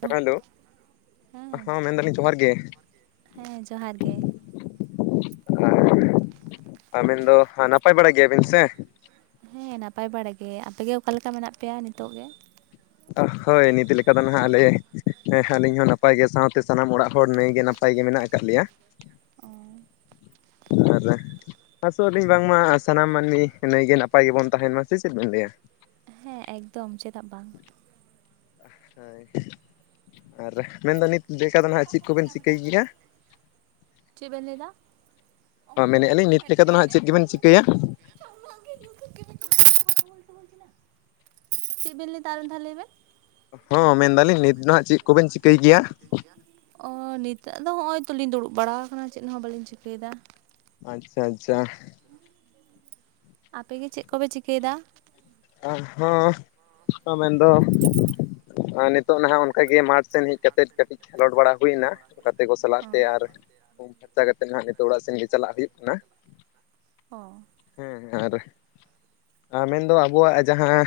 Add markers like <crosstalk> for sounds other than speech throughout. ᱠᱟᱴᱟᱱ ᱮᱱ ᱫᱳ ᱦᱮᱸ ᱦᱚᱸ ᱢᱮᱱᱫᱟᱞᱤᱧ ᱡᱚᱦᱟᱨ ᱜᱮ᱾ ᱦᱮᱸ ᱡᱚᱦᱟᱨ ᱜᱮ᱾ ᱟᱵᱤᱱ ᱫᱚ ᱱᱟᱯᱟᱭ ᱵᱟᱲᱟ ᱜᱮᱭᱟᱵᱤᱱ ᱥᱮ᱾ ᱦᱮᱸ ᱱᱟᱯᱟᱭ ᱵᱟᱲᱟ ᱜᱮ ᱟᱯᱮᱜᱮ ᱚᱠᱟᱮ ᱞᱮᱠᱟ ᱢᱮᱱᱟᱜ ᱯᱮᱭᱟ ᱱᱤᱛᱚᱜ ᱜᱮᱼᱼ ᱦᱳᱭ ᱱᱤᱛ ᱞᱮᱠᱟ ᱫᱚ ᱱᱟᱦᱜ ᱟᱞᱮ ᱦᱮ ᱟᱹᱞᱤᱧ ᱦᱚᱸ ᱱᱟᱯᱟᱭ ᱜᱮ ᱥᱟᱶᱛᱮ ᱥᱟᱱᱟᱢ ᱚᱲᱟᱜ ᱦᱚᱲ ᱱᱟᱹᱭᱜᱮ ᱱᱟᱯᱟᱭᱼᱼ ᱱᱟᱯᱟᱭ ᱜᱮ ᱢᱮᱱᱟᱜ ᱟᱠᱟᱫ ᱞᱮᱭᱟ᱾ ᱚ ᱟᱨ ᱟᱥᱚᱜ ᱟᱹᱞᱤᱧ ᱵᱟᱝᱢᱟ ᱥᱟᱱᱟᱢ ᱢᱟᱹᱱᱢᱤ ᱱᱟᱹᱭᱜᱮ ᱱᱟᱯᱟᱭ ᱜᱮᱵᱚᱱ ᱛᱟᱦᱮᱱ ᱢᱟ ᱥᱮ ᱪᱮᱫ ᱵᱮᱱ ᱞᱟᱹᱭᱟ? ᱦᱮᱸ ᱮᱠᱫᱚᱢ ᱪᱮᱫᱟᱜ ᱵᱟᱝ᱾ ᱦᱳᱭ ᱟᱨ ᱢᱮᱱᱫᱟ ᱱᱤᱛ ᱫᱮ ᱞᱮᱠᱟ ᱫᱚ ᱱᱟᱦᱟᱜ ᱪᱮᱫ ᱠᱚᱵᱮᱱ ᱪᱤᱠᱟᱹᱭ ᱜᱮᱭᱟ? ᱪᱮᱫ ᱵᱮᱱ ᱞᱟᱹᱭᱮᱫᱟ? ᱢᱮᱱᱮᱜᱼᱟ ᱞᱤᱧ ᱱᱤᱛ ᱞᱮᱠᱟ ᱫᱚ ᱱᱟᱦᱟᱸᱜ ᱪᱮᱫ ᱜᱮᱵᱮᱱ ᱪᱤᱠᱟᱹᱭᱟ? <unintelligible> ᱪᱮᱫ ᱵᱮᱱ ᱞᱟᱹᱭᱫᱟ ᱟᱨ ᱢᱤᱫᱟ ᱞᱟᱹᱭ ᱵᱮᱱ? ᱦᱚᱸ ᱢᱮᱱᱫᱟᱞᱤᱧ ᱱᱤᱛ ᱫᱚᱦᱟᱸᱜ ᱪᱮᱫ ᱠᱚᱵᱮᱱ ᱪᱤᱠᱟᱹᱭ ᱜᱮᱭᱟ? ᱚ ᱱᱤᱛᱚᱜ ᱫᱚ ᱚᱸᱜᱼᱚᱭ ᱛᱞᱤᱧ ᱫᱩᱲᱩᱵ ᱵᱟᱲᱟᱟᱣ ᱟᱠᱟᱱᱟ ᱪᱮᱫ ᱦᱚᱸ ᱵᱟᱹᱞᱤᱧ ᱪᱤᱠᱟᱹᱭᱫᱟ? ᱟᱪᱪᱷᱟ ᱟᱪᱪᱷᱟ᱾ ᱟᱯᱮᱜ ᱜᱮ ᱪᱮᱫ ᱠᱚᱯᱮ ᱪᱤᱠᱟᱹᱭᱫᱟ? ᱦᱚᱸ ᱢᱮᱱᱫᱚ ᱱᱤᱛᱚᱜ ᱱᱟᱦᱟᱜ ᱚᱱᱠᱟᱜᱮ ᱢᱟᱴᱷ? ᱥᱮᱱ ᱦᱮᱡ ᱠᱟᱛᱮᱫ ᱠᱟᱹᱴᱤᱡ ᱨᱚᱲ ᱵᱟᱲᱟ ᱦᱳᱭᱱᱟ ᱜᱟᱛᱮ ᱠᱚ ᱥᱟᱞᱟᱜ ᱚ ᱛᱮ ᱟᱨᱼᱼ ᱯᱷᱳᱱ ᱠᱷᱟᱴᱟ ᱠᱟᱛᱮᱫ ᱱᱟᱦᱟᱜ ᱱᱤᱛᱚᱜ ᱚᱲᱟᱜ ᱥᱮᱱ ᱜᱮ ᱪᱟᱞᱟᱜ ᱦᱩᱭᱩᱜ ᱠᱟᱱᱟ᱾ ᱚᱻ ᱦᱮᱸ ᱟᱨ ᱢᱮᱱᱫᱚ ᱟᱵᱚᱣᱟᱜ ᱡᱟᱦᱟᱸ᱾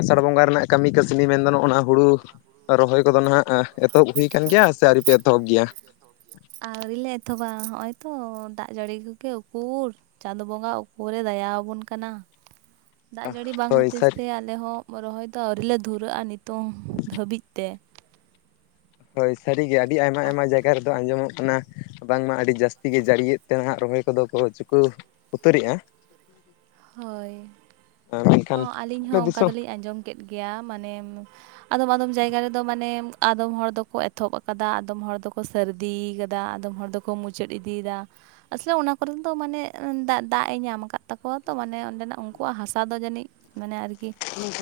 ᱟᱥᱟᱲ ᱵᱚᱸᱜᱟ ᱨᱮᱱᱟᱜ ᱠᱟᱹᱢᱤ ᱠᱟᱹᱥᱱᱤ ᱢᱮᱱᱫᱚ ᱱᱚᱜᱼᱱᱟ ᱦᱩᱲᱩᱼᱼ ᱨᱚᱦᱚᱭ ᱠᱚᱫᱚ ᱱᱟᱦᱟᱜ ᱮᱛᱚᱦᱚᱵ ᱦᱩᱭ ᱠᱟᱱ ᱜᱮᱭᱟ ᱥᱮ ᱟᱹᱣᱨᱤᱯᱮ ᱮᱛᱚᱦᱚᱵ ᱜᱮᱭᱟ? ᱟᱹᱣᱨᱤ ᱞᱮ ᱮᱛᱚᱦᱚᱵᱟ ᱚᱦᱚᱸᱜᱼᱚᱭ ᱛᱚ ᱫᱟᱜ ᱡᱟᱹᱲᱤ ᱠᱚᱜᱮ ᱩᱠᱩᱨ? ᱪᱟᱸᱫ ᱵᱚᱸᱜᱟ ᱩᱠᱚᱨᱮ ᱫᱟᱭᱟ ᱟᱵᱚᱱ ᱠᱟᱱᱟ᱾ ᱫᱟᱜ ᱡᱟᱹᱲᱤ ᱵᱟᱝ ᱦᱳᱭ ᱦᱚᱛᱮᱡ ᱥᱟᱹᱨᱤ ᱛᱮ ᱟᱞᱮ ᱦᱚᱸ ᱨᱚᱦᱚᱭ ᱫᱚ ᱟᱹᱣᱨᱤ ᱞᱮ ᱫᱷᱩᱨᱟᱹᱜᱼᱟ ᱱᱤᱛᱚᱝ ᱫᱷᱟᱹᱵᱤᱡ ᱛᱮ ᱦᱳᱭ ᱥᱟᱹᱨᱤᱜᱮ ᱟᱹᱰᱤ ᱟᱭᱢᱟ ᱟᱭᱢᱟ ᱡᱟᱭᱟ ᱨᱮᱫᱚ ᱟᱸᱡᱚᱢᱚᱜ ᱠᱟᱱᱟᱼᱼ ᱵᱟᱝᱢᱟ ᱟᱹᱰᱤ ᱡᱟᱹᱥᱛᱤ ᱜᱮ ᱡᱟᱹᱜᱤᱭᱮᱫ ᱛᱮ ᱱᱟᱦᱟᱸᱜ ᱨᱚᱦᱚᱭ ᱠᱚᱫᱚ ᱠᱚ ᱪᱩᱠᱟᱩᱣᱼᱼ ᱩᱛᱟᱹᱨᱮᱜᱼᱟ᱾ ᱦᱳᱭ ᱢᱮᱱᱠᱷᱟᱱ ᱦᱚᱸ ᱟᱹᱞᱤᱧ ᱟᱞᱮ ᱦᱚᱸ ᱚᱱᱠᱟ ᱫᱤᱥᱚᱢ ᱫᱚᱞᱤᱧ ᱟᱸᱡᱚᱢ ᱠᱮᱫ ᱜᱮᱭᱟ ᱢᱟᱱᱮ᱾ ᱟᱫᱚᱢ ᱟᱫᱚᱢ ᱡᱟᱭᱜᱟ ᱨᱮᱫᱚ ᱢᱟᱱᱮ ᱟᱫᱚᱢ ᱦᱚᱲ ᱫᱚᱠᱚ ᱮᱛᱚᱦᱚᱵ ᱠᱟᱫᱟ ᱟᱫᱚᱢ ᱦᱚᱲ ᱫᱚᱠᱚᱼᱼ ᱥᱟᱹᱨᱫᱤᱭ ᱠᱟᱫᱟ ᱟᱫᱚᱢ ᱦᱚᱲ ᱫᱚᱠᱚ ᱢᱩᱪᱟᱹᱫ ᱤᱫᱤᱫᱟ᱾ ᱟᱥᱚᱞᱮ ᱚᱱᱟ ᱠᱚᱨᱮ ᱫᱚ ᱢᱟᱱᱮ ᱫᱟᱜ ᱫᱟᱜ ᱮ ᱧᱟᱢ ᱠᱟᱫ ᱛᱟᱠᱼᱼ ᱠᱣᱭᱟ ᱛᱚ ᱢᱟᱱᱮ ᱚᱸᱰᱮᱱᱟᱜ ᱩᱱᱠᱩᱣᱟᱜ ᱦᱟᱥᱟ ᱫᱚ ᱡᱟᱹᱱᱤᱡ ᱢᱟᱱᱮ ᱟᱨᱠᱤ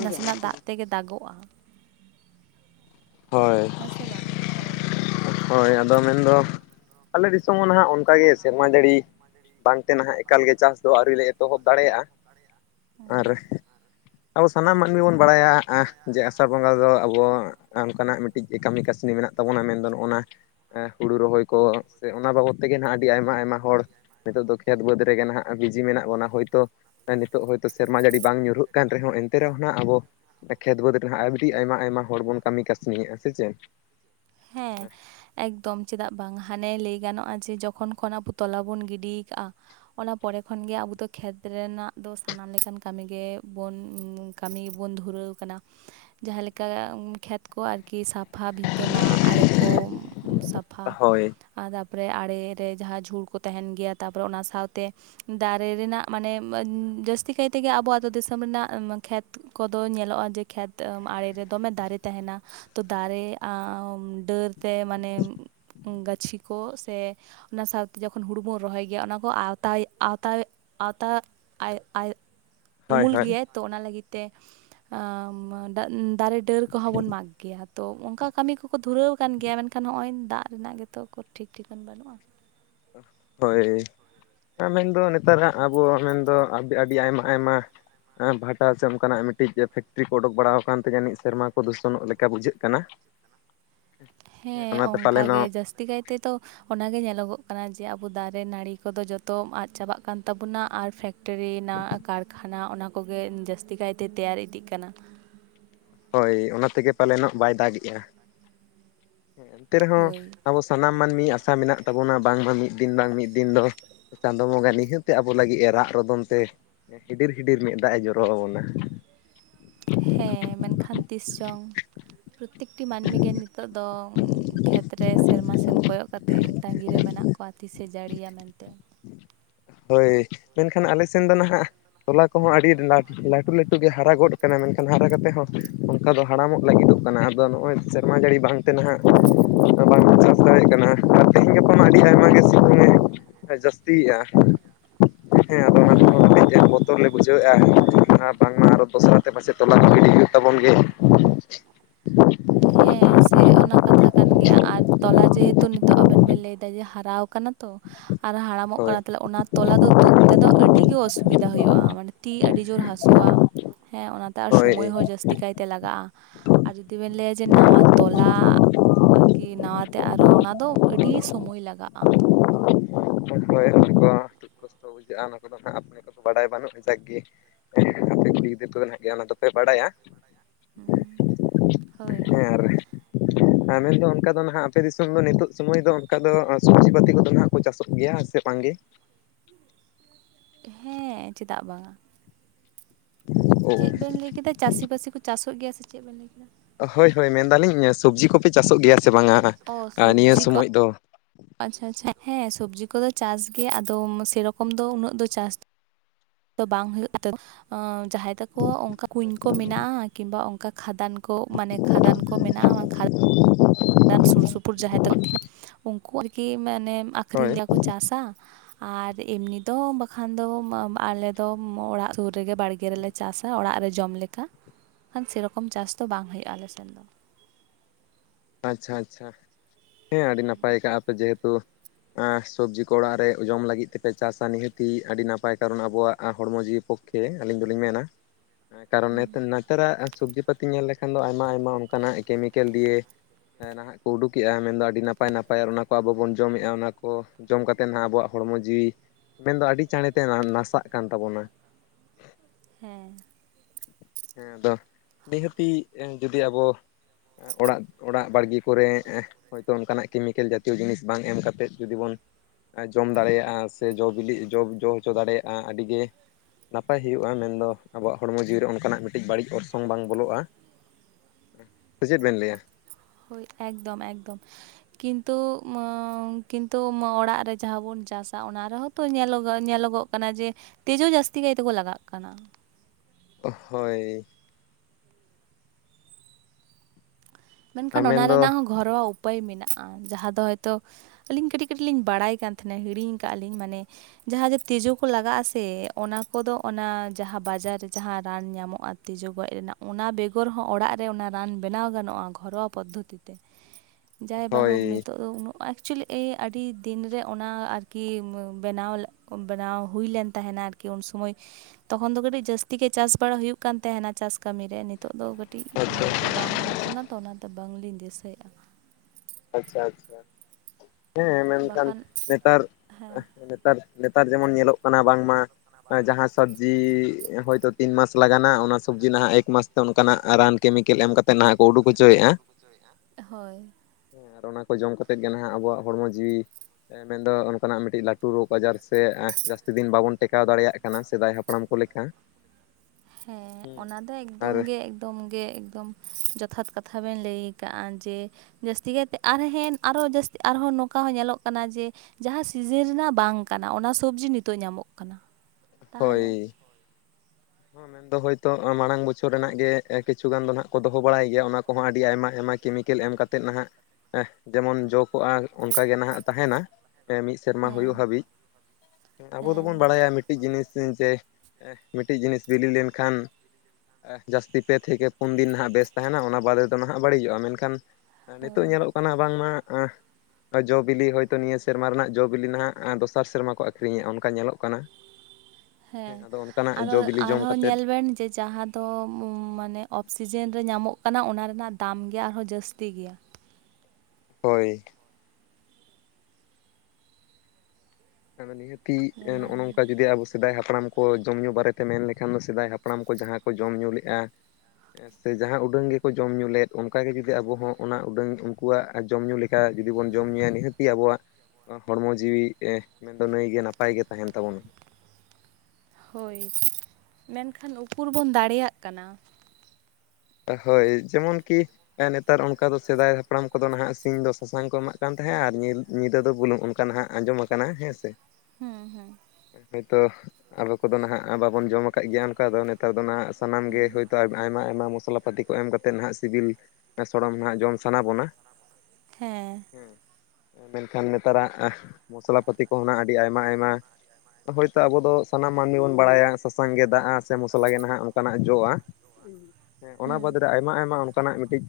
ᱱᱟᱥᱮᱱᱟᱜ ᱫᱟᱜ ᱛᱮᱜᱮ ᱫᱟᱜᱚᱜᱼᱟ᱾ ᱦᱳᱭ ᱦᱮᱸ ᱥᱮ ᱵᱟᱝ ᱦᱳᱭ ᱦᱳᱭ ᱟᱫᱚ ᱢᱮᱱᱫᱚ ᱟᱞᱮ ᱫᱤᱥᱚᱢ ᱦᱚᱸ ᱱᱟᱦᱟᱜ ᱚᱱᱠᱟᱜ ᱜᱮ ᱥᱮᱨᱢᱟ ᱡᱟᱹᱲᱤ᱾ ᱵᱟᱝᱼᱛᱮ ᱱᱟᱦᱟᱜ ᱮᱠᱟᱞᱜᱮ ᱪᱟᱥ ᱫᱚ ᱟᱹᱣᱨᱤ ᱞᱮ ᱮᱛᱚᱦᱚᱵ ᱫᱟᱲᱮᱭᱟᱜᱼᱟ ᱟᱨᱼᱼ ᱦᱮᱸ ᱟᱵᱚ ᱥᱟᱱᱟᱢ ᱢᱟᱹᱱᱢᱤ ᱵᱚᱱ ᱵᱟᱲᱟᱭᱟ ᱡᱮ ᱟᱥᱟᱲ ᱵᱚᱸᱜᱟᱫᱚ ᱟᱵᱚᱼᱼ ᱟᱨ ᱚᱱᱠᱟᱱᱟᱜ ᱢᱤᱫᱴᱤᱡ ᱠᱟᱹᱢᱤ ᱠᱟᱹᱥᱱᱤ ᱢᱮᱱᱟᱜ ᱛᱟᱵᱚᱱᱟ ᱢᱮᱱᱫᱚ ᱱᱚᱜᱼᱚᱱᱟ᱾ ᱦᱩᱲᱩ ᱨᱚᱦᱚᱭ ᱠᱚ ᱥᱮ ᱚᱱᱟ ᱵᱟᱵᱚᱫ ᱛᱮᱜᱮ ᱦᱟᱜ ᱟᱹᱰᱤ ᱟᱭᱢᱟ ᱟᱭᱢᱟ ᱦᱚᱲ ᱱᱤᱛᱚᱜ ᱫᱚ ᱠᱷᱮᱛ ᱵᱟᱹᱫᱽ ᱨᱮᱜᱮ ᱱᱟᱦᱟᱜ ᱵᱤᱡᱤ ᱢᱮᱱᱟᱜ ᱵᱚᱱᱟ ᱦᱳᱭ ᱛᱚᱼᱼ ᱱᱤᱛᱚᱜ ᱦᱳᱭᱛᱳ ᱥᱮᱨᱢᱟ ᱡᱟᱹᱲᱤ ᱵᱟᱝ ᱧᱩᱨᱦᱩᱜ ᱠᱟᱱ ᱨᱮᱦᱚᱸ ᱮᱱᱛᱮ ᱨᱮᱦᱚᱸᱱᱟᱜ ᱟᱵᱚ, ᱠᱷᱮᱛ ᱵᱟᱹᱫᱽ ᱨᱮᱦᱟᱜ ᱟᱹᱰᱤ ᱟᱭᱢᱟ ᱟᱭᱢᱟ ᱦᱚᱲ ᱵᱚᱱ ᱠᱟᱹᱢᱤ ᱠᱟᱹᱥᱱᱤᱭᱮᱼᱟ ᱥᱮ ᱪᱮ? ᱦᱮᱸ ᱮᱠᱫᱚᱢ ᱪᱮᱫᱟᱜ ᱵᱟᱝ ᱦᱟᱱᱮ ᱞᱟᱹᱭ ᱜᱟᱱᱚᱜᱼᱟ ᱡᱮ ᱡᱚᱠᱷᱚᱱ ᱠᱷᱚᱱ ᱟᱵᱚ ᱛᱚᱞᱟ ᱵᱚᱱ ᱜᱤᱰᱤ ᱠᱟᱜᱼᱟ᱾ ᱚᱱᱟ ᱯᱚᱨᱮ ᱠᱷᱚᱱ ᱜᱮ, ᱟᱵᱩ ᱫᱚ ᱠᱷᱮᱛ ᱨᱮᱱᱟᱜ ᱫᱚ ᱥᱟᱱᱟᱢ ᱞᱮᱠᱟᱱ ᱠᱟᱹᱢᱤ ᱜᱮ ᱵᱚᱱ ᱠᱟᱹᱢᱤ ᱵᱚᱱ ᱫᱷᱩᱨᱟᱹᱣ ᱠᱟᱱᱟ, ᱡᱟᱦᱟᱸ ᱞᱮᱠᱟ ᱩᱸ ᱠᱷᱮᱛ ᱠᱚ ᱟᱨᱠᱤ ᱥᱟᱯ- -ᱯᱷᱟ ᱵᱷᱤᱛᱟᱹᱢᱟ ᱟᱲᱮ ᱠᱚᱢ ᱥᱟᱯᱷᱟ, ᱦᱳᱭ ᱟ ᱫᱟᱯᱚᱨᱮ ᱟᱲᱮ ᱨᱮ ᱡᱟᱦᱟ ᱡᱷᱩᱲ ᱠᱚ ᱛᱟᱦᱮᱱ ᱜᱮᱭᱟ, ᱛᱟᱯᱚᱨᱮ ᱚᱱᱟ ᱥᱟᱶᱛᱮ ᱫᱟᱨᱮ ᱨᱮᱱᱟᱜ ᱢᱟᱱᱮ ᱢᱟᱹᱱ ᱡᱟᱹᱥᱛᱤ ᱠᱟᱭ ᱛᱮᱜᱮ ᱟᱵᱚ ᱟᱫᱚ ᱫᱤᱥᱚᱢ ᱱᱟᱜ ᱠᱷᱮᱛ ᱠᱚᱫᱚ ᱧᱮᱞᱚᱜᱼᱟ, ᱡᱮ ᱠᱷᱮᱛ ᱩᱸ ᱟᱲᱮ ᱨᱮ ᱫᱚᱢᱮ ᱫᱟᱨᱮ ᱛᱟᱦᱮᱱᱟ, ᱛᱚ ᱫᱟᱨᱮ ᱟᱸ ᱩᱸ ᱰᱟᱹᱨ ᱛᱮ ᱢᱟᱱᱮ ᱩᱸ ᱜᱟᱹᱪᱷᱤ ᱠᱚ ᱥᱮ ᱚᱱᱟ ᱥᱟᱶᱛᱮ ᱡᱚᱠᱷᱚᱱ ᱦᱩᱲᱩ ᱵᱚᱱ ᱨᱚᱦᱚᱭ ᱜᱮᱭᱟ, ᱚᱱᱟ ᱠᱚ ᱟᱣᱛᱟᱭ, ᱟᱣᱛᱟᱭ, ᱟᱣᱛᱟ, ᱟᱭ-ᱟᱭ ᱦᱳᱭ ᱩᱢᱩᱞ ᱦᱳᱭ ᱜᱮᱭᱟᱭ ᱛᱚ ᱚᱱᱟ ᱞᱟᱹᱜᱤᱜ ᱛᱮ ᱟᱸ ᱢᱟ ᱫᱟᱜ ᱫᱟᱨᱮ ᱰᱟᱹᱨ ᱠᱚᱦᱚᱸ ᱵᱚᱱ ᱢᱟᱜᱽ ᱜᱮᱭᱟ ᱦᱟ᱾ ᱛᱚ ᱚᱝᱠᱟ ᱠᱟᱹᱢᱤ ᱠᱚᱠᱚ ᱫᱷᱩᱨᱟᱹᱣ ᱠᱟᱱ ᱜᱮᱭᱟ ᱢᱮᱱᱠᱷᱟᱱ ᱱᱚᱜᱼᱚᱸᱭ ᱫᱟᱜ ᱨᱮᱱᱟᱜ ᱜᱮᱛᱚ ᱠᱚ ᱴᱷᱤᱠ-ᱴᱷᱤᱠᱟᱹᱱ ᱵᱟᱹᱱᱩᱜᱼᱟ᱾ ᱛᱟᱦ ᱦᱳᱭ᱾ ᱟ ᱢᱮᱱᱫᱚ ᱱᱮᱛᱟᱨᱟᱜ, ᱟᱵᱚᱶᱟᱜ ᱢᱮᱱᱫᱚ ᱟᱹᱰᱤ-ᱟᱹᱰᱤ, ᱟᱭᱢᱟ-ᱟᱭᱢᱟ ᱟᱸ ᱵᱷᱟᱴᱟ ᱥᱮ ᱚᱱᱠᱟᱱᱟᱜ ᱢᱤᱜᱴᱤᱡ 'ᱯᱷᱮᱠᱴᱤ' ᱠᱚ ᱚᱰᱩᱠ ᱵᱟᱲᱟ ᱣᱟᱠᱟᱱ ᱛᱮ ᱡᱟᱹᱱᱤᱡ ᱥᱮᱨᱢᱟ ᱠᱚ ᱫᱩᱥᱚᱱᱚᱜ ᱞᱮᱠᱟ ᱵᱩᱡᱷᱟᱹᱜ ᱠᱟᱱᱟ᱾ <inaudible> ᱦᱮᱸ, ᱚᱱᱟᱛᱮ ᱚᱝᱠᱟ ᱜᱮ ᱯᱟᱞᱮᱱᱚᱜ ᱡᱟᱹᱥᱛᱤ ᱠᱟᱭ ᱛᱮ ᱫᱚ ᱚᱱᱟᱜᱮ ᱧᱮᱞᱚᱜᱚᱜ ᱠᱟᱱᱟ ᱡᱮ ᱟᱵᱚ ᱫᱟᱨᱮ, ᱱᱟᱹᱲᱤ ᱠᱚᱫᱚ ᱡᱚᱛᱚᱢ ᱟᱫ ᱪᱟᱵᱟᱜ ᱠᱟᱱ ᱛᱟᱵᱚᱱᱟ ᱟᱨ 'ᱯᱷᱮᱠ- -ᱴᱨᱤ' ᱱᱟᱜ 'ᱠᱟᱨᱠᱷᱟᱱᱟ', ᱚᱱᱟ ᱠᱚᱜᱮ ᱮᱱ ᱡᱟᱹᱥᱛᱤ ᱠᱟᱭ ᱛᱮ ᱛᱮᱭᱟᱨ ᱤᱫᱤᱜ ᱠᱟᱱᱟ᱾ ᱦᱳᱭ, ᱚᱱᱟ ᱛᱮᱜᱮ ᱯᱟᱞᱮᱱᱚᱜ ᱵᱟᱭ ᱫᱟᱜᱮᱜᱼᱟ᱾ ᱦᱮᱸ, ᱮᱱᱛᱮ ᱨᱮᱦᱚᱸ ᱦᱳᱭ ᱟᱵᱚ ᱥᱟᱱᱟᱢ ᱢᱟᱱᱢᱤ ᱟᱥᱟ ᱢᱮᱱᱟᱜ ᱛᱟᱵᱚᱱᱟ ᱵᱟᱝᱢᱟ ᱢᱤᱫ ᱫᱤᱱ ᱵᱟᱝ ᱢᱤᱫ ᱫᱤᱱ ᱫᱚ 'ᱪᱟᱸᱫᱚ ᱵᱚᱸᱜᱟ' ᱱᱤᱦᱟᱹᱛᱮ ᱟᱵᱚ ᱞᱟᱹᱜᱤᱜᱼᱮ ᱨᱟᱜ ᱨᱫᱚᱱ ᱛᱮ ᱮᱸ ᱦᱤᱰᱤᱨ-ᱦᱤᱰᱤᱨ ᱢᱮᱜ ᱫᱟᱜᱼᱮ ᱡᱚᱨᱚ ᱣᱚᱵᱚᱱᱟ᱾ ᱦᱮᱸ, ᱢᱮᱱᱠᱷᱟᱱ ᱛᱤᱥ ᱪᱚᱝ ᱯᱨᱚᱛᱛᱮᱠᱴᱤ ᱢᱟᱹᱱᱢᱤ ᱜᱮ ᱱᱤᱛ ᱛᱳᱜ ᱫᱚ ᱚᱝ ᱠᱷᱮᱛ ᱨᱮ ᱥᱮᱨᱢᱟ ᱥᱮᱱ ᱠᱚᱭᱚᱜ ᱠᱟᱛᱮᱜ ᱛᱟᱸᱜᱤᱨᱮ ᱢᱮᱱᱟᱜ ᱠᱚᱣᱟ ᱛᱤᱥᱮ ᱡᱟᱲᱤᱭᱟ ᱢᱮᱱ ᱛᱮ? ᱦᱳᱭ, ᱢᱮᱱᱠᱷᱟᱱ ᱟᱞᱮ ᱥᱮᱱ ᱫᱚ ᱱᱟᱦᱟᱜ ᱛᱚᱞᱟ ᱠᱚᱦᱚ ᱟᱹᱰᱤᱴ ᱞᱟᱠ-ᱞᱟᱠ ᱞᱟᱹᱴᱩ-ᱞᱟᱹᱴᱩ ᱜᱮ ᱦᱟᱨᱟ ᱜᱚᱫ ᱠᱟᱱᱟ ᱢᱮᱱᱠᱷᱟᱱ ᱦᱟᱨᱟ ᱠᱟᱛᱮ ᱦᱚᱸ ᱚᱝᱠᱟ ᱫᱚ ᱦᱟᱲᱟᱢᱚᱜ ᱞᱟᱹᱜᱤᱫᱚᱜ ᱠᱟᱱᱟ, ᱟᱫᱚ ᱱᱚᱜᱼᱚᱭ ᱥᱮᱨᱢᱟ ᱡᱟᱹᱲᱤ ᱵᱟᱝᱛᱮ ᱱᱟᱦᱟᱜ ᱵᱟᱝ ᱪᱟᱥ ᱫᱟᱲᱮᱜ ᱠᱟᱱᱟᱦ ᱟᱨ ᱛᱷᱮᱧ ᱜᱟᱯᱟ ᱢᱟ ᱟᱰᱤ ᱟᱭᱢᱟ ᱜᱮ ᱥᱤᱛᱩᱝᱮᱜ ᱟ ᱡᱟᱹᱥᱛᱤᱭᱟ᱾ ᱦᱮᱸᱻ, ᱟᱫᱚ ᱚᱱᱟ ᱦᱮᱸ ᱛᱮᱦᱚᱸ ᱠᱟᱹᱴᱤᱡ ᱮ ᱵᱚᱛᱚᱨ ᱞᱮ ᱵᱩᱡᱷᱟᱹᱣᱮᱫᱼᱟ ᱟᱨ ᱵᱟᱝᱢᱟ ᱟᱨᱚᱛ ᱫᱚᱥᱟᱨ ᱛᱮ ᱯᱟᱥᱮᱫ ᱛᱚᱞᱟ ᱠᱚ ᱜᱤᱵᱤ ᱜᱮ ᱦᱩᱭᱩᱜ ᱛᱟᱵᱚᱱ ᱜᱮ! ᱦᱮᱸᱻ, ᱥᱮ ᱚᱱᱟ ᱠᱟᱛᱷᱟ ᱠᱟᱱ ᱜᱮᱭᱟ ᱟᱨ ᱛᱚᱞᱟ ᱡᱮᱦᱮᱹᱛᱩ ᱱᱤᱛᱚᱜ ᱟᱵᱮᱱ ᱵᱮᱱ ᱞᱟᱹᱭ ᱫᱟ ᱡᱮ ᱦᱟᱨᱟᱣ ᱠᱟᱱᱟ᱾ ᱛᱚ᱾ ᱟᱨ ᱦᱟᱲᱟᱢᱚᱜ ᱦᱳᱭ ᱠᱟᱱᱟ ᱛᱟᱞᱮ ᱚᱱᱟ ᱛᱚᱞᱟ ᱫᱚ ᱛᱳᱜ ᱛᱮᱫᱚ ᱟᱹᱰᱤ ᱜᱮ ᱚᱥᱵᱤᱫᱟ ᱦᱩᱭᱩᱜᱼᱟ, ᱢᱟᱱᱮ ᱛᱤ ᱟᱹᱰᱤ ᱡᱳᱨ ᱦᱟᱥᱳᱣᱟ᱾ ᱦᱮᱸ, ᱚᱱᱟᱛᱮ ᱟᱨ ᱦᱳᱭ ᱥᱚᱢᱚᱭ ᱦᱚᱸ ᱡᱟᱹᱥᱛᱤ ᱠᱟᱭᱛᱮ ᱞᱟᱜᱟᱜᱼᱟᱸ ᱟᱨ ᱡᱩᱫᱤ ᱵᱮᱱ ᱞᱟᱹᱭᱟ ᱡᱮ ᱱᱟᱣᱟ ᱛᱚᱞᱟ ᱟᱨᱠᱤ ᱱᱟᱣᱟ ᱛᱮ ᱟᱨᱚ ᱚᱱᱟ ᱫᱚ ᱟᱹᱰᱤ ᱥᱚᱢᱚᱭ ᱞᱟᱜᱟᱜᱼᱟ᱾ <inaudible> ᱠᱚᱥᱴᱚ ᱵᱩᱡᱷᱟᱹᱜᱼᱟ, ᱚᱱᱟ ᱠᱚᱫᱚ ᱱᱟᱜ ᱟᱯᱱᱮ ᱠᱚᱫᱚ ᱵᱟᱰᱟᱭ ᱵᱟᱹᱱᱩᱜᱼᱟ ᱡᱟᱠ ᱜᱮ᱾ ᱮᱸ ᱦᱮᱸ-ᱦᱮᱸ, ᱟᱯᱮ ᱠᱩᱲᱤ ᱜᱤᱫᱟᱹᱨ ᱫᱚ ᱱᱷᱟᱜ ᱜᱮ ᱚᱱᱟ ᱫᱚᱯᱮ ᱵᱟᱲᱟᱭᱟ᱾ ᱦᱩᱸ ᱦᱳᱭ ᱦᱮᱸᱨ, ᱟ ᱢᱮᱱᱫᱚ ᱚᱱᱠᱟ ᱫᱚ ᱱᱟᱦᱟᱜ ᱟᱯᱮ ᱫᱤᱥᱚᱢ ᱫᱚ ᱱᱤᱛᱚᱜ ᱥᱚᱢᱚᱭ ᱫᱚ ᱚᱱᱠᱟ ᱫᱚ ᱚᱸ ᱥᱚᱵᱽᱡᱤ ᱵᱟᱹᱛᱤ ᱠᱚᱫᱚ ᱱᱟᱦᱟᱸᱜ ᱠᱚ ᱪᱟᱥᱚᱜ ᱜᱮᱭᱟ ᱟᱨ ᱥᱮ ᱵᱟᱝ ᱜᱮ? ᱦᱮᱸᱻ, ᱪᱮᱫᱟᱜ ᱵᱟᱝᱟ! ᱚ ᱪᱮᱜ ᱵᱮᱱ ᱞᱟᱹᱭ ᱠᱮᱫᱟ ᱪᱟᱹᱥᱤ-ᱵᱟᱹᱥᱤ ᱠᱚ, ᱪᱟᱥᱚᱜ ᱜᱮᱭᱟ ᱥᱮ ᱪᱮᱜ ᱵᱮᱱ ᱞᱟᱹᱭ ᱠᱮᱫᱟ? ᱦᱳᱭ-ᱦᱳᱭ, ᱢᱮᱱᱫᱟᱞᱤᱧ ᱧᱮ ᱥᱚᱵᱽᱡᱤ ᱠᱚᱯᱮ ᱪᱟᱥᱚᱜ ᱜᱮᱭᱟ ᱥᱮ ᱵᱟᱝᱟ ᱟ ᱱᱤᱭᱟᱹ ᱥᱚᱢᱚᱡ ᱫᱚ? ᱟᱪᱪᱷᱟ-ᱪᱷᱟ, ᱦᱮᱸ, ᱥᱚᱵᱽᱡᱤ ᱠᱚᱫᱚ ᱪᱟᱥ ᱜᱮ ᱟᱫᱚ ᱩᱸ ᱥᱮᱨᱚᱠᱚᱢ ᱫᱚ ᱩᱱᱟᱹᱜ ᱫᱚ ᱪᱟᱥ ᱫᱚ ᱵᱟᱝ ᱦᱩᱭᱩᱜ <inaudible> ᱚᱸ ᱡᱟᱦᱟᱸᱭ ᱛᱟᱠᱚ ᱚᱝᱠᱟ ᱠᱩᱧ ᱠᱚ ᱢᱮᱱᱟᱜᱼᱟ ᱠᱤᱢᱵᱟ ᱚᱝᱠᱟ ᱠᱷᱟᱫᱟᱱ᱾ ᱠᱚᱜ ᱢᱟᱱᱮ ᱠᱷᱟᱫᱟᱱ ᱠᱚ ᱢᱮᱱᱟᱜᱼᱟᱶᱟ᱾ ᱟᱱ ᱥᱩᱨ ᱥᱩᱯᱩᱨ ᱡᱟᱦᱮᱨ ᱛ ᱠ <inaudible> ᱩᱱᱠᱩᱣᱟᱜ ᱠᱤ ᱢᱟᱱᱮ ᱟᱠᱷᱨᱤᱧ ᱦᱳᱭ ᱨᱮᱭᱟᱜ ᱠᱚ ᱪᱟᱥᱟ? ᱟᱨ ᱮᱢᱱᱤ ᱫᱚ ᱵᱟᱠᱷᱟᱱ ᱫᱚ ᱟᱞᱮᱫᱚᱢ ᱚᱲᱟᱜᱼᱼ ᱥᱩᱨ ᱨᱮᱜᱮ ᱵᱟᱲᱜᱮ ᱨᱮᱞᱮ ᱪᱟᱥᱟ ᱚᱲᱟᱜ ᱨᱮ ᱡᱚᱢ ᱞᱮᱠᱟ᱾ ᱠᱷᱟᱱ ᱥᱮᱨᱚᱠᱚᱢ ᱪᱟᱥ ᱫᱚ ᱵᱟᱝ ᱦᱳᱭᱳᱼᱟ ᱟᱞᱮᱥᱱ ᱫᱚ᱾ ᱟᱪᱪᱷᱟ ᱟᱪᱪᱷᱟ ᱦᱮᱸ ᱟᱹᱰᱤ ᱱᱟᱯᱟᱭ ᱠᱟᱜᱼᱟ ᱯᱮ ᱡᱮᱦᱮᱛᱩ, ᱥᱚᱵᱽᱡᱤ ᱠᱚ ᱚᱲᱟᱜ ᱨᱮ ᱡᱚᱢ ᱞᱟᱹᱜᱤᱫ ᱟ ᱥᱚᱵᱽᱡᱤ ᱠᱚ ᱚᱲᱟᱜ ᱨᱮ ᱡᱚᱢ ᱛᱮᱯᱮ ᱪᱟᱥᱟ ᱱᱤᱦᱟᱹᱛᱤ ᱟᱹᱰᱤ ᱱᱟᱯᱟᱭ ᱠᱟᱨᱚᱱ ᱟᱵᱚᱣᱟᱜ ᱦᱚᱲᱢᱚ ᱡᱤᱣᱤ ᱯᱚᱠᱠᱷᱮ᱾ ᱟᱹᱞᱤᱧ ᱫᱚᱞᱤᱧ ᱢᱮᱱᱟ᱾ ᱠᱟᱨᱚᱱ ᱱᱮᱛᱟᱨᱟᱜ ᱥᱚᱵᱡᱤ ᱯᱟᱛᱤ ᱧᱮᱞ ᱞᱮᱠᱷᱟᱱ ᱫᱚ ᱟᱭᱢᱟ ᱟᱭᱢᱟ ᱚᱱᱠᱟᱱᱟᱜ ᱠᱮᱢᱤᱠᱮᱞ ᱫᱤᱭᱮᱼᱼ ᱱᱟᱦᱟᱜ ᱠᱚ ᱩᱰᱩᱠᱮᱫᱼᱟ ᱢᱮᱱᱫᱚ ᱟᱹᱰᱤ ᱱᱟᱯᱟᱭ ᱱᱟᱯᱟᱭ ᱟᱨ ᱚᱱᱟ ᱠᱚ ᱟᱵᱚ ᱵᱚᱱ ᱡᱚᱢᱮᱜᱼᱟ ᱚᱱᱟ ᱠᱚᱼᱼ ᱡᱚᱢ ᱠᱟᱛᱮᱫ ᱱᱟᱦᱟᱜ ᱟᱵᱚᱣᱟᱜ ᱦᱚᱲᱢᱚ ᱡᱤᱣᱤ ᱢᱮᱱᱫᱚ ᱟᱹᱰᱤ ᱪᱟᱬᱮᱛᱮ ᱱᱟᱥᱟᱜ ᱠᱟᱱ ᱛᱟᱵᱚᱱᱟ᱾ ᱦᱮᱸ᱾ ᱦᱮᱸ ᱟᱫᱚ ᱱᱤᱦᱟᱹᱛᱤ ᱡᱩᱫᱤ ᱟᱵᱚᱼᱼ ᱚᱲᱟᱜ ᱚᱲᱟᱜ ᱵᱟᱲᱜᱮ ᱠᱚᱨᱮᱼᱼ ᱦᱳᱭᱛᱳ ᱚᱱᱠᱟᱱᱟᱜ ᱠᱮᱢᱤᱠᱮᱞ ᱡᱟᱛᱤᱭᱚ ᱡᱤᱱᱤᱥ ᱵᱟᱝ ᱮᱢ ᱠᱟᱛᱮ ᱡᱩᱫᱤ ᱵᱚᱱᱼᱼ ᱡᱚᱢ ᱫᱟᱲᱮᱭᱟᱜᱼᱟ ᱥᱮ ᱡᱚᱼ ᱵᱤᱞᱤ ᱡᱚ ᱡᱚ ᱦᱚᱪᱚ ᱫᱟᱲᱮᱭᱟᱜᱼᱟ ᱟᱹᱰᱤᱜᱮᱼᱼ ᱱᱟᱯᱟᱭ ᱦᱩᱭᱩᱜᱼᱟ ᱢᱮᱱᱫᱚ ᱟᱵᱚᱣᱟᱜ ᱦᱚᱲᱢᱚ ᱡᱤᱣᱤ ᱨᱮ ᱚᱱᱠᱟᱼᱼ ᱚᱱᱠᱟᱱᱟᱜ ᱢᱤᱫᱴᱤᱡ ᱵᱟᱹᱲᱤᱡ ᱚᱨᱥᱚᱝ ᱵᱟᱝ ᱵᱚᱞᱚᱜᱼᱟ ᱥᱮ ᱪᱮᱫ ᱵᱮᱱ ᱞᱟᱹᱭᱟ᱾ ᱦᱳᱭ ᱮᱠᱫᱚᱢ ᱮᱠᱫᱚᱢ ᱠᱤᱱᱛᱩ ᱠᱤᱱᱛᱩ ᱢᱟ ᱠᱤᱱᱛᱩ ᱢᱟ ᱚᱲᱟᱜ ᱨᱮ ᱡᱟᱦᱟᱸ ᱵᱚᱱ ᱪᱟᱥᱟ ᱚᱱᱟ ᱨᱮᱦᱚᱸᱼᱼ ᱛᱳ ᱧᱮᱞᱚᱜᱟ ᱧᱮᱞᱚᱜᱚᱜ ᱠᱟᱱᱟ ᱡᱮ ᱛᱮᱡᱳ ᱡᱟᱹᱥᱛᱤ ᱠᱟᱭ ᱛᱮᱠᱚ ᱞᱟᱜᱟᱜ ᱠᱟᱱᱟ᱾ ᱦᱳᱭ᱾ ᱢᱮᱱᱠᱷᱟᱱ ᱟᱨ ᱚᱱᱟ ᱢᱮᱱᱫᱚ ᱨᱮᱱᱟᱜ ᱦᱚᱸ ᱜᱚᱨᱳᱣᱟ ᱩᱯᱟᱹᱭ ᱢᱮᱱᱟᱜᱼᱟ ᱡᱟᱦᱟᱸ ᱫᱚ ᱦᱚᱭᱛᱳᱼᱼ ᱟᱹᱞᱤᱧ ᱠᱟᱹᱴᱤᱡ ᱠᱟᱹᱴᱤᱡ ᱞᱤᱧ ᱵᱟᱲᱟᱭ ᱠᱟᱱ ᱛᱟᱦᱮᱱᱟ ᱦᱤᱲᱤᱧ ᱠᱟᱜ ᱞᱤᱧ ᱢᱟᱱᱮᱼᱼ ᱡᱟᱦᱟᱸ ᱫᱚ ᱛᱮᱡᱳ ᱠᱚ ᱞᱟᱜᱟᱜᱼᱟ ᱥᱮ ᱚᱱᱟ ᱠᱚᱫᱚ ᱚᱱᱟ ᱡᱟᱦᱟᱸ ᱵᱟᱡᱟᱨ ᱨᱮ ᱡᱟᱦᱟᱸ ᱨᱟᱱ ᱧᱟᱢᱚᱜᱼᱟ᱾ ᱛᱮᱡᱳ ᱜᱚᱡ ᱨᱮᱱᱟᱜ ᱚᱱᱟ ᱵᱮᱜᱚᱨ ᱦᱚᱸ ᱚᱲᱟᱜ ᱨᱮ ᱚᱱᱟ ᱨᱟᱱ ᱵᱮᱱᱟᱣ ᱜᱟᱱᱚᱼᱟ᱾ ᱜᱚᱨᱚᱣᱟ ᱯᱚᱫᱽᱫᱷᱚᱛᱤ ᱛᱮ ᱡᱟᱭ ᱵᱟ ᱦᱳᱠ ᱦᱳᱭ ᱱᱤᱛᱚᱜ ᱫᱚ ᱩᱱᱟᱹᱜ ᱼᱼ ᱮᱠᱪᱩᱭᱮᱞᱤ ᱮᱭ ᱟᱹᱰᱤ ᱫᱤᱱ ᱨᱮ ᱚᱱᱟ ᱟᱨᱠᱤ ᱵᱮᱱᱟᱣ ᱵᱮᱱᱟᱣ ᱦᱩᱭᱞᱱ ᱛᱟᱦᱮᱱᱟ ᱟᱨᱠᱤᱼᱼ ᱠᱤ ᱩᱱ ᱥᱩᱢᱚᱭ ᱛᱚᱠᱷᱚᱱ ᱫᱚ ᱠᱟᱹᱴᱤᱡ ᱡᱟᱹᱥᱛᱤ ᱜᱮ ᱪᱟᱥ ᱵᱟᱲᱟ ᱦᱩᱭᱩᱜ ᱠᱟᱱ ᱛᱟᱦᱮᱱᱟ ᱪᱟᱥ ᱠᱟᱹᱢᱤᱤᱨ ᱨᱮᱼᱼ ᱱᱤᱛᱚᱜ ᱫᱚ ᱠᱟᱹᱴᱤᱡ ᱟᱪᱪᱷᱟ ᱩᱱᱟᱹᱜ ᱫᱚ ᱵᱟᱝ ᱦᱳᱭᱳᱜ ᱠᱟᱱᱟ ᱛᱚ ᱚᱱᱟᱛᱮ ᱵᱟᱝᱞᱤᱧ ᱫᱤᱥᱟᱹᱭᱮᱫᱼᱟ᱾ ᱟᱪᱪᱷᱟ ᱟᱪᱪᱷᱟ ᱦᱮᱸ ᱢᱮᱱᱠᱷᱟᱱ ᱵᱟᱠᱷᱟᱱ ᱱᱮᱛᱟᱨᱼᱼ ᱦᱮᱸ ᱱᱮᱛᱟᱨ ᱱᱮᱛᱟᱨ ᱡᱮᱢᱚᱱ ᱧᱮᱞᱚᱜ ᱠᱟᱱᱟ ᱵᱟᱝᱢᱟ ᱡᱟᱦᱟᱸ ᱥᱚᱵᱽᱡᱤ ᱦᱚᱭᱛᱚ ᱛᱤᱱ ᱢᱟᱥ ᱞᱟᱜᱟᱱᱟ᱾ ᱚᱱᱟ ᱥᱚᱵᱡᱤ ᱱᱟᱦᱟᱜ ᱮᱹᱠ ᱢᱟᱥ ᱛᱮ ᱚᱱᱠᱟᱱᱟᱜ ᱨᱟᱱ ᱠᱮᱢᱤᱠᱮᱞ ᱮᱢ ᱠᱟᱛᱮᱫ ᱱᱟᱦᱟᱜ ᱠᱚ ᱩᱰᱩᱠ ᱦᱚᱪᱚᱭᱮᱫᱼᱟ᱾ ᱦᱳᱭ᱾ ᱦᱮᱸ ᱟᱨ ᱚᱱᱟ ᱠᱚ ᱡᱚᱢ ᱠᱟ ᱠᱟᱛᱮᱫ ᱜᱮ ᱱᱟᱦᱟᱜ ᱟᱵᱚᱣᱟᱜ ᱦᱚᱲᱢᱚ ᱡᱤᱣᱤ ᱢᱮᱱᱫᱚ ᱚᱱᱠᱟᱱᱟᱜ ᱢᱤᱫᱴᱤᱡ ᱞᱟᱹᱴᱩ ᱨᱳᱜᱽ ᱟᱡᱟᱨ ᱥᱮᱼᱼ ᱥᱮ ᱡᱟᱹᱥᱛᱤ ᱫᱤᱱ ᱵᱟᱵᱚᱱ ᱴᱮᱠᱟᱣ ᱫᱟᱲᱮᱭᱟᱜ ᱠᱟᱱᱟ ᱥᱮᱫᱟᱭ ᱦᱟᱯᱲᱟᱢ ᱠᱚ ᱞᱮᱠᱟ᱾ ᱦᱮᱸ ᱚᱱᱟ ᱫᱚ ᱮᱠᱫᱚᱢ ᱟᱨ ᱜᱮᱼᱼ ᱮᱠᱫᱚᱢ ᱜᱮ ᱮᱠᱫᱚᱢ ᱡᱚᱛᱷᱟᱛ ᱠᱟᱛᱷᱟ ᱵᱮᱱ ᱞᱟᱹᱭ ᱠᱟᱜᱼᱟ ᱡᱮᱼᱼ ᱡᱟᱹᱥᱛᱤ ᱠᱟᱭᱛᱮ ᱟᱨᱦᱮ ᱟᱨᱦᱚᱸ ᱡᱟᱹᱥᱛᱤ ᱟᱨᱦᱚᱸ ᱱᱚᱝᱠᱟ ᱦᱚᱸ ᱧᱮᱞᱚᱜ ᱠᱟᱱᱟ ᱡᱮᱼᱼ ᱡᱟᱦᱟᱸ ᱥᱤᱡᱮᱱ ᱨᱮᱱᱟᱜ ᱵᱟᱝ ᱠᱟᱱᱟ ᱚᱱᱟ ᱥᱚᱵᱽᱡᱤ ᱱᱤᱛᱚᱜ ᱧᱟᱢᱚᱜ ᱠᱟᱱᱟ᱾ ᱛᱟᱦᱚᱞᱮ ᱦᱳᱭ᱾ ᱦᱮ ᱢᱮᱱᱫᱚ ᱦᱳᱭᱛᱳ ᱢᱟᱲᱟᱝ ᱵᱚᱪᱷᱚᱨ ᱨᱮᱱᱟᱜ ᱜᱮ ᱠᱤᱪᱷᱩ ᱜᱟᱱ ᱫᱚ ᱱᱟᱜ ᱠᱚ ᱫᱚᱦᱚ ᱵᱟᱲᱟᱭ ᱜᱮᱭᱟ ᱚᱱᱟᱼᱼ ᱠᱚᱦᱚᱸ ᱟᱹᱰᱤ ᱟᱭᱢᱟ ᱟᱭᱢᱟ ᱠᱮᱢᱤᱠᱮᱞ ᱮᱢ ᱠᱟᱛᱮᱫ ᱱᱟᱦᱟᱜᱼᱼ ᱡᱮᱢᱚᱱ ᱡᱚ ᱠᱚᱣᱼᱟ ᱚᱱᱠᱟ ᱜᱮ ᱱᱟᱦᱟᱜ ᱛᱟᱦᱮᱱᱟ ᱮᱢᱤᱼᱼ ᱥᱮᱨᱢᱟ ᱦᱩᱭᱩᱜ ᱦᱮᱸ ᱦᱟᱹᱵᱤᱡ ᱟᱵᱚ ᱦᱮᱸ ᱫᱚᱵᱚᱱ ᱵᱟᱲᱟᱭᱟ ᱢᱤᱫᱴᱤᱡ ᱡᱤᱱᱤᱥ ᱡᱮᱼᱼ ᱢᱤᱫᱴᱤᱡ ᱡᱤᱱᱤᱥ ᱵᱤᱞᱤ ᱞᱮᱱᱠᱷᱟᱱᱼᱼ ᱮᱸ, ᱡᱟᱹᱥᱛᱤ ᱯᱮ ᱛᱷᱮᱠᱮ ᱯᱩᱱ ᱫᱤᱱ ᱱᱟᱦᱟᱜ ᱵᱮᱥ ᱛᱟᱸᱦᱮᱱᱟ ᱚᱱᱟ ᱵᱟᱫᱽ ᱫᱚ ᱱᱟᱦᱜ ᱵᱟᱹᱲᱤᱡᱚᱜ-ᱟ ᱢᱮᱱᱠᱷᱟᱱ ᱦᱮᱸ, ᱱᱤᱛᱳᱜ ᱦᱳᱭ ᱧᱮᱞᱚᱜ ᱠᱟᱱᱟ ᱵᱟᱝᱢᱟ ᱮᱸ ᱡᱚ ᱵᱤᱞᱤ ᱦᱳᱭᱛᱳ ᱱᱤᱭᱟᱹ ᱥᱮᱨᱢᱟ ᱨᱮᱱᱟᱜ ᱡᱚ ᱵᱤᱞᱤ ᱱᱟᱦᱟᱜ ᱫᱚᱥᱟᱨ ᱥᱮᱨᱢᱟ ᱠᱚ ᱟᱹᱠᱷᱨᱤᱧᱮᱜ-ᱟ ᱚᱱᱠᱟ ᱧᱮᱞᱚᱜ ᱠᱟᱱᱟ ᱦᱮᱸ, ᱟᱫᱚ ᱚᱱᱠᱟᱱᱟᱜ ᱟᱫᱚ ᱡᱚ ᱵᱤᱞᱤ ᱡᱚᱢ ᱟᱨᱦᱚᱸ ᱠᱟᱛᱮᱫ ᱧᱮᱞ ᱵᱮᱱ ᱵᱮᱱ ᱡᱮ ᱡᱟᱦᱟᱸ ᱫᱚ ᱢᱟᱱᱮ ᱚᱯᱷᱥᱤᱡᱮᱱ ᱨᱮ ᱧᱟᱢᱚᱜ ᱠᱟᱱᱟ ᱚᱱᱟ ᱨᱮᱱᱟᱜ ᱫᱟᱢ ᱜᱮ ᱟᱨᱦᱚᱸ ᱡᱟᱹᱥᱛᱤ ᱜᱮᱭᱟ᱾ ᱦᱳᱭ᱾ ᱱᱤᱦᱟᱹᱛᱤ ᱮ ᱱᱚᱜ-ᱚ ᱚᱱᱟᱜᱮ ᱱᱚᱝᱠᱟ ᱡᱩᱫᱤ ᱟᱵᱚ ᱥᱮ ᱥᱮᱫᱟᱭ ᱦᱟᱯᱲᱟᱢ ᱠᱚ ᱡᱚᱢ-ᱧᱩ ᱵᱟᱨᱮᱛᱮ ᱢᱮᱱ ᱞᱮᱠᱷᱟᱱ ᱫᱚ ᱥᱮᱫᱟᱭ ᱦᱟᱯᱲᱟᱢ ᱠᱚ ᱡᱟᱦᱟᱸ ᱠᱚ ᱡᱚᱢ-ᱧᱩ ᱞᱮᱜ-ᱟ᱾ ᱥᱮ ᱡᱟᱦᱟᱸ ᱩᱰᱟᱹᱝ ᱜᱮᱠᱚ ᱡᱚᱢ-ᱧᱩ ᱞᱮᱫ ᱚᱱᱠᱟᱜ ᱜᱮ ᱡᱩᱫᱤ ᱟᱵᱚ ᱦᱚᱸ ᱚᱱᱟ ᱩᱰᱟᱹᱝ ᱩᱱᱠᱩᱣᱟᱜ ᱡᱚᱢ-ᱧᱩ ᱞᱮ ᱞᱮᱠᱟ ᱡᱩᱫᱤ ᱵᱚᱱ ᱡᱚᱢ ᱧᱩᱭᱟ ᱱᱤᱦᱟᱹᱛ ᱜᱮ ᱟᱵᱚᱣᱟᱜ ᱦᱚᱲᱢᱚ ᱡᱤᱣᱤ ᱮ ᱢᱮᱱᱫᱚ ᱱᱟᱹᱭ ᱜᱮ ᱱᱟᱯᱟᱭ ᱜᱮ ᱛᱟᱸᱦᱮᱱ ᱛᱟᱵᱚᱱᱟ᱾ ᱦᱳᱭ, ᱢᱮᱱᱠᱷᱟᱱ ᱩᱠᱩᱨ ᱵᱚᱱ ᱫᱟᱲᱮᱭᱟᱜ ᱠᱟᱱᱟ? ᱦᱳᱭ, ᱡᱮᱢᱚᱱ ᱠᱤ ᱱᱮᱛᱟᱨ ᱚᱱᱠᱟ ᱫᱚ ᱥᱮᱫᱟᱭ ᱦᱟᱯᱲᱟᱢ ᱠᱚ ᱫᱚ ᱱᱟᱦᱟᱜ ᱥᱤᱧ ᱫᱚ ᱥᱟᱥᱟᱝ ᱠᱚ ᱮᱢᱟᱜ ᱠᱟᱱ ᱛᱟᱦᱮᱸᱜ-ᱟ, ᱟᱨ ᱧᱤᱨ ᱧᱤᱫᱟᱹ ᱫᱚ ᱵᱩᱞᱩᱝ ᱚᱱᱠᱟ ᱱᱟᱦᱟᱜ ᱟᱸᱡᱚᱢ ᱠᱟᱱᱟ ᱦᱮᱸ ᱥᱮ᱾ ᱦᱩᱸ ᱦᱩᱸ᱾ ᱦᱳᱭᱛᱳ ᱟᱵᱚ ᱠᱚᱫᱚ ᱱᱟᱦᱟᱜ ᱵᱟᱵᱚᱱ ᱡᱚᱢ ᱠᱟᱜ ᱜᱮᱭᱟ ᱚᱱᱠᱟ ᱫᱚ ᱱᱮᱛᱟᱨ ᱫᱚ ᱱᱟᱦᱟᱜ ᱥᱟᱱᱟᱢ ᱦᱩᱸ ᱜᱮ ᱦᱳᱭᱛᱳ ᱟᱭᱢᱟ ᱟᱭᱢᱟ ᱟᱭᱢᱟ ᱢᱚᱥ ᱢᱚᱥᱞᱟᱯᱟᱹᱛᱤ ᱠᱚ ᱮᱢ ᱠᱟᱛᱮᱮᱫ ᱱᱟᱦᱟᱜ ᱥᱤᱵᱤᱞ ᱥᱚᱲᱚᱢ ᱱᱟᱦᱟᱜ ᱡᱚᱢ ᱥᱟᱱᱟ ᱵᱚᱱᱟ᱾ ᱦᱮᱸ᱾ ᱦᱮᱸ, ᱢᱮᱱᱠᱷᱟᱱ ᱱᱮᱛᱟᱨᱟᱜ ᱢᱚᱥᱞᱟ ᱯᱟᱹᱛᱤ ᱠᱚᱦᱚᱸ ᱱᱟᱜ ᱟᱹᱰᱤ ᱟᱭᱢᱟ ᱟᱭᱢᱟ ᱦᱳᱭᱛᱳ ᱟᱵᱚ ᱫᱚ ᱥᱟᱱᱟᱢ ᱢᱟᱹᱱᱢᱤ ᱵᱚᱱ ᱵᱟᱲᱟᱭᱟ ᱥᱟᱥᱟᱝ ᱜᱮ ᱫᱟᱜ-ᱟ ᱥᱮ ᱢᱚᱥᱞᱟ ᱜᱮ ᱱᱟᱦᱟᱜ ᱚᱱᱠᱟᱱᱟᱜ ᱡᱚᱜ-ᱟ᱾ ᱦᱮᱸ ᱚᱱᱟ ᱦᱩᱸ ᱵᱟᱫᱽ ᱨᱮ ᱟᱭᱢᱟ ᱟᱭᱢᱟ ᱚᱱ ᱚᱱᱠᱟᱱᱟᱜ ᱢᱤᱫᱴᱤᱡ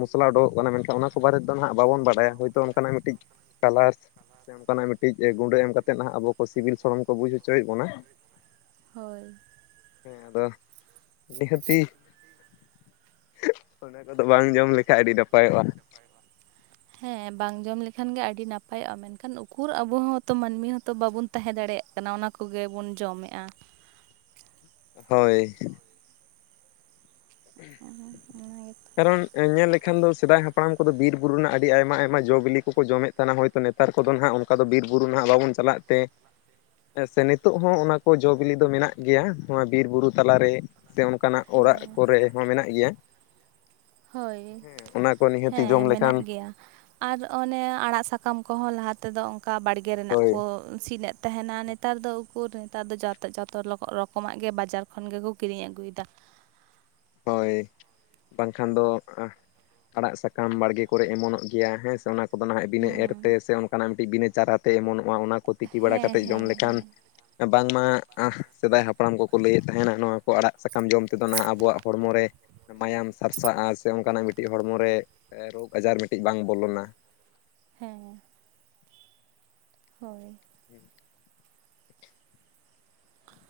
ᱢᱚᱥᱞᱟ ᱩᱰᱩᱠᱚᱜ ᱠᱟᱱᱟ ᱢᱮᱱᱠᱷᱟᱱ ᱚᱱᱟ ᱠᱚ ᱵᱟᱨᱮᱫᱚ ᱦᱟᱸᱜ ᱵᱟᱵᱚᱱ ᱵᱟᱭᱟ ᱦᱳᱭᱛᱳ ᱚᱱᱠᱟᱱᱟᱜ ᱢᱤᱫᱴᱤᱡ ᱠᱟᱞᱟᱨᱥ ᱥᱮ ᱚᱱᱠᱟᱱᱟᱜ ᱢᱤᱫᱴᱤᱡ ᱜᱩᱸᱰᱟᱹ ᱮᱢ ᱠᱟᱛᱮᱫ ᱱᱟᱜ ᱟᱵᱚ ᱥᱤᱵᱤᱞ ᱥᱚᱲᱚᱢ ᱠᱚ ᱵᱩᱡᱽ ᱦᱚᱪᱚᱭᱮᱫ ᱵᱚᱱᱟ᱾ ᱦᱳᱭ᱾ ᱦᱮᱸ ᱟᱫᱚ ᱫᱤᱦᱟᱹᱛᱤ᱾ ᱚᱱᱟ ᱠᱚᱫᱚ ᱵᱟᱝ ᱡᱚᱢ ᱞᱮᱠᱷᱟᱡ ᱟᱹᱰᱤ ᱱᱟᱯᱟᱭᱚᱜ-ᱟ᱾ ᱦᱮᱸ ᱵᱟᱝ ᱡᱚᱢ ᱞᱮᱠᱷᱟᱱ ᱜᱮ ᱟᱹᱰᱤ ᱱᱟᱯᱟᱭᱚᱜ-ᱟ ᱢᱮᱱᱠᱷᱟᱱ ᱩᱠᱩᱨ ᱟᱵᱚ ᱦᱚᱸᱛᱚ ᱢᱟᱹᱱᱢᱤ ᱦᱚᱸᱛᱚ ᱵᱟᱵᱚᱱ ᱛᱟᱦᱮᱸ ᱫᱟᱲᱮᱭᱟᱜ ᱠᱟᱱᱟ ᱚᱱᱟ ᱠᱚᱜᱮ ᱵᱚᱱ ᱡᱚᱢᱮᱜ-ᱟ᱾ ᱦᱳᱭ᱾ ᱚᱱᱟ ᱜᱮᱛᱚ ᱠᱟᱨᱚᱱ ᱧᱮᱞ ᱞᱮᱠᱷᱟᱱ ᱫᱚ ᱥᱮᱫᱟᱭ ᱦᱟᱯᱲᱟᱢ ᱠᱚᱫᱚ ᱵᱤᱨ ᱵᱩᱨᱩ ᱨᱮᱱᱟᱜ ᱟᱹᱰᱤ ᱟᱭᱢᱟ ᱟᱭᱢᱟ ᱡᱚᱼ ᱵᱤᱞᱤ ᱠᱚᱠᱚ ᱡᱚᱢᱮᱫ ᱠᱟᱱᱟ ᱦᱳᱭᱛᱚ ᱱᱮᱛᱟᱨ ᱠᱚᱫᱚ ᱱᱟᱦᱟᱜ ᱚᱱᱠᱟ ᱫᱚ ᱵᱤᱨᱵᱩᱨᱩ ᱱᱟᱦᱟᱜ ᱵᱟᱵᱚᱱ ᱪᱟᱞᱟᱜ ᱛᱮ᱾ ᱦᱮᱸ ᱥᱮ ᱱᱤᱛᱚᱜ ᱦᱚᱸ ᱚᱱᱟ ᱠᱚ ᱡᱚ-ᱵᱤᱞᱤ ᱫᱚ ᱢᱮᱱᱟᱜ ᱜᱮᱭᱟ ᱱᱚᱣᱟ ᱵᱤᱨ ᱵᱩᱨᱩ ᱛᱟᱞᱟᱨᱮ᱾ ᱥᱮ ᱚᱱᱠᱟᱱᱟᱜ ᱚᱲᱟᱜ ᱦᱮᱸ ᱠᱚᱨᱮ ᱦᱚᱸ ᱢᱮᱱᱟᱜ ᱜᱮᱭᱟ᱾ ᱦᱳᱭ, ᱚᱱᱟ ᱠᱚ ᱱᱤᱦᱟᱹᱛᱤ ᱦᱮᱸ ᱡᱚᱢ ᱢᱮᱱᱟᱜ ᱞᱮᱠᱷᱟᱱ ᱜᱮᱭᱟ᱾ ᱟᱨ ᱚᱱᱮ ᱟᱲᱟᱜ ᱥᱟᱠᱟᱢ ᱠᱚᱦᱚᱸ ᱞᱟᱦᱟ ᱛᱮᱫᱚ ᱚᱝᱠᱟ ᱵᱟᱲᱜᱮ ᱨᱮᱱᱟᱜ ᱦᱳᱭ ᱠᱚ ᱥᱤᱱᱮᱫ ᱛᱟᱸᱦᱮᱱᱟ᱾ ᱱᱮᱛ ᱱᱮᱛᱟᱨ ᱫᱚ ᱩᱠᱩᱨ, ᱱᱮᱛᱟᱨ ᱫᱚ ᱡᱚᱛᱚ ᱡᱚᱛᱚ ᱨᱚᱠᱚ ᱨᱚᱠᱚᱢᱟᱜ ᱜᱮ ᱵᱟᱡᱟᱨ ᱠᱷᱚᱱ ᱜᱮᱠᱚ ᱠᱤᱨᱤᱧ ᱟᱹᱜᱩᱭᱮᱫᱟ᱾ ᱦᱳᱭ᱾ ᱵᱟᱝᱠᱷᱟᱱ ᱫᱚ ᱟᱲᱟᱜ ᱥᱟᱠᱟᱢ ᱵᱟᱲᱜᱮ ᱠᱚᱨᱮ ᱮᱢᱚᱱᱚᱜ ᱜᱮᱭᱟ ᱦᱮᱸ ᱥᱮ ᱚᱱᱟ ᱠᱚ᱾ ᱫᱚ ᱱᱟᱦᱟᱜ ᱵᱤᱱᱟᱹ ᱮᱨᱛᱮ ᱦᱩᱸ ᱥᱮ ᱚᱱᱠᱟᱱᱟᱜ ᱢᱤᱫᱴᱤᱡ ᱵᱤᱱᱟᱹ ᱪᱟᱨᱟᱛᱮ ᱮᱢᱚᱱᱚᱜ-ᱟ ᱚᱱᱟ ᱠᱚ᱾ ᱛᱤᱠᱤ ᱵᱟᱲᱟ ᱦᱮᱸ ᱠᱟᱛᱮᱜ ᱡᱚᱢ ᱦᱮᱸ ᱞᱮᱠᱷᱟᱱ᱾ ᱦᱮᱸ ᱵᱟᱝᱢᱟ ᱥᱮᱫᱟᱭ ᱦᱟᱯᱲᱟᱢ ᱠᱚᱠᱚ ᱞᱟᱹᱭᱮᱫ ᱛᱟᱦᱮᱱᱟ ᱱᱚᱣᱟ ᱠᱚ ᱟᱲᱟᱜ ᱥᱟᱠᱟᱢ ᱡᱚᱢᱛᱮᱫᱚ ᱱᱟᱦᱟᱜ ᱟᱵᱚᱣᱟᱜ ᱦᱚᱲᱢᱚ ᱢᱟᱭᱟᱢ ᱥᱟᱨᱥᱟᱜ-ᱟ ᱥᱮ ᱚᱱᱠᱟᱱᱟᱜ ᱢᱤᱫᱴᱤᱡ ᱦᱚᱲᱢᱚ ᱨᱮ ᱨᱳᱜᱽ ᱟᱡᱟᱨ ᱢᱤᱫᱴᱤᱡ ᱵᱟᱝ ᱵᱚᱞᱚᱱᱟ᱾ ᱦᱮᱸ᱾ ᱦᱳᱭ <unintelligible>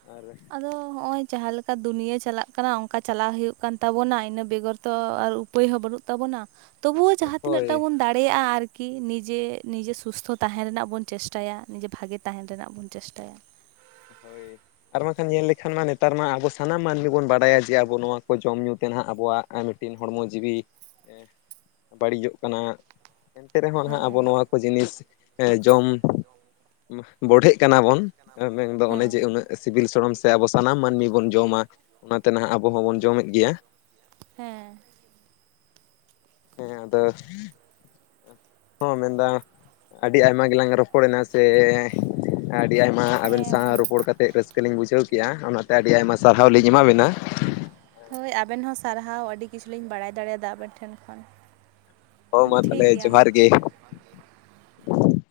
ᱟᱨᱮ ᱟᱫᱚ ᱦᱚᱜ ᱚᱭ ᱡᱟᱦᱟᱸ ᱞᱮᱠᱟ ᱫᱩᱱᱭᱟᱹ ᱪᱟᱞᱟᱜ ᱠᱟᱱᱟ ᱚᱱᱠᱟ ᱪᱟᱞᱞᱟᱣ ᱦᱩᱭᱩᱜ ᱠᱟᱱ ᱛᱟᱵᱚᱱᱟ ᱤᱱᱟᱹ ᱵᱮᱜᱚᱨ ᱛᱚ ᱟᱨ ᱩ ᱩᱯᱟᱹᱭ ᱦᱚᱸ ᱵᱟᱹᱱᱩᱜ ᱛᱟᱵᱚᱱᱟ ᱛᱚᱵᱩᱣ ᱡᱟᱦᱟᱸ ᱛᱤᱱᱟᱹᱜ ᱦᱳᱭ ᱴᱟ ᱵᱚᱱ ᱫᱟᱲᱮᱭᱟᱜ-ᱟ ᱟᱨᱠᱤ ᱱᱤᱡᱮ ᱱᱤᱡᱮ ᱥᱩᱥᱛᱷᱚ ᱛᱟᱦᱮᱱ ᱨᱮᱱᱟᱜ ᱵᱚᱱ ᱪᱮᱥᱴᱟᱭᱟ ᱱᱤᱡᱮ ᱵᱷᱟᱜᱮ ᱛᱟᱦᱮᱱ ᱨᱮᱱᱟᱜ ᱵᱚᱱ ᱪᱮᱥᱴᱟᱭᱟ᱾ ᱦᱳᱭ ᱟᱨ ᱵᱟᱝᱠᱷᱟᱱ ᱧᱮᱞ ᱞᱮᱠᱷᱟᱱ ᱢᱟ ᱱᱮᱛᱟᱨ ᱢᱟ ᱟᱵᱚ ᱥᱟᱱᱟᱢ ᱢᱟᱹᱱᱢᱤ ᱵᱚᱱ ᱵᱟᱰᱟᱭᱟ ᱡᱮ ᱟᱵᱚ ᱱᱚᱣᱟ ᱠᱚ ᱡᱚᱢ ᱧᱩ ᱛᱮᱱᱦᱟᱜ ᱟᱵᱚᱣᱟᱜ ᱟᱨ ᱢᱤᱜᱴᱤᱱ ᱦᱚᱲᱢᱚ ᱡᱤᱣᱤ ᱵᱟᱹᱲᱤᱡᱚᱜ ᱠᱟᱱᱟ, ᱮᱱᱛᱮ ᱨᱮᱦᱚᱸ ᱱᱦᱟᱜ ᱟᱵᱚ ᱦᱮᱸ ᱱᱚᱣᱟ ᱠᱚ ᱡᱤᱱᱤᱥ ᱡᱚᱢ ᱵᱚᱰᱦᱮᱜ ᱠᱟᱱᱟ ᱵᱚᱱ ᱢᱮᱱᱫᱚ ᱚᱱᱮ ᱡᱮ ᱦᱮᱸ ᱩᱱᱟᱹᱜ ᱥᱤᱵᱤᱞ ᱥᱚᱲᱚᱢ ᱥᱮ ᱟᱵᱚ ᱥᱟᱱᱟᱢ ᱢᱟᱹᱱᱢᱤ ᱵᱚᱱ ᱡᱚᱢᱟ ᱚᱱᱟᱛᱮ ᱱᱟᱦᱟᱜ ᱟᱵᱚ ᱦᱚᱸᱵᱚᱱ ᱡᱚᱢᱮᱫ ᱜᱮᱭᱟ᱾ ᱦᱮᱸ ᱦᱮᱸ ᱟᱫᱚ ᱦᱚᱸ ᱢᱮᱱᱫᱟ ᱟᱹᱰᱤ ᱟᱭᱢᱟ ᱜᱮᱞᱟᱝ ᱨᱚᱯᱚᱲᱮᱱᱟ ᱥᱮ ᱟᱹᱰᱤ ᱟᱭᱢᱟ ᱟᱵᱮᱱ ᱦᱮᱸ ᱥᱟᱶ ᱢᱟ ᱨᱚᱯᱚᱲ ᱠᱟᱛᱮ ᱨᱟᱹᱥᱠᱟᱹ ᱞᱤᱧ ᱵᱩᱡᱷᱟᱹᱣ ᱠᱮᱜ-ᱟ, ᱚᱱᱟᱛᱮ ᱟᱹᱰᱤ ᱟᱭᱢᱟ ᱥᱟᱨᱦᱟᱣ ᱞᱤᱧ ᱮᱢᱟᱵᱤᱱᱟ᱾ ᱦᱳᱭ ᱟᱵᱮᱱ ᱦᱚᱸ ᱥᱟᱨᱦᱟᱣ ᱟᱹᱰᱤ ᱠᱤᱪᱷᱩᱞᱤᱧ ᱵᱟᱲᱟᱭ ᱫᱟᱲᱮᱣᱟᱫᱟ ᱟᱵᱮᱱ ᱴᱷᱮᱱ ᱠᱷᱚᱱ᱾ ᱦᱳ ᱢᱟ ᱴᱷᱤᱠ ᱛᱟᱞᱮ ᱜᱮᱭᱟ ᱢᱟ ᱡᱚᱦᱟᱨ ᱜᱮ᱾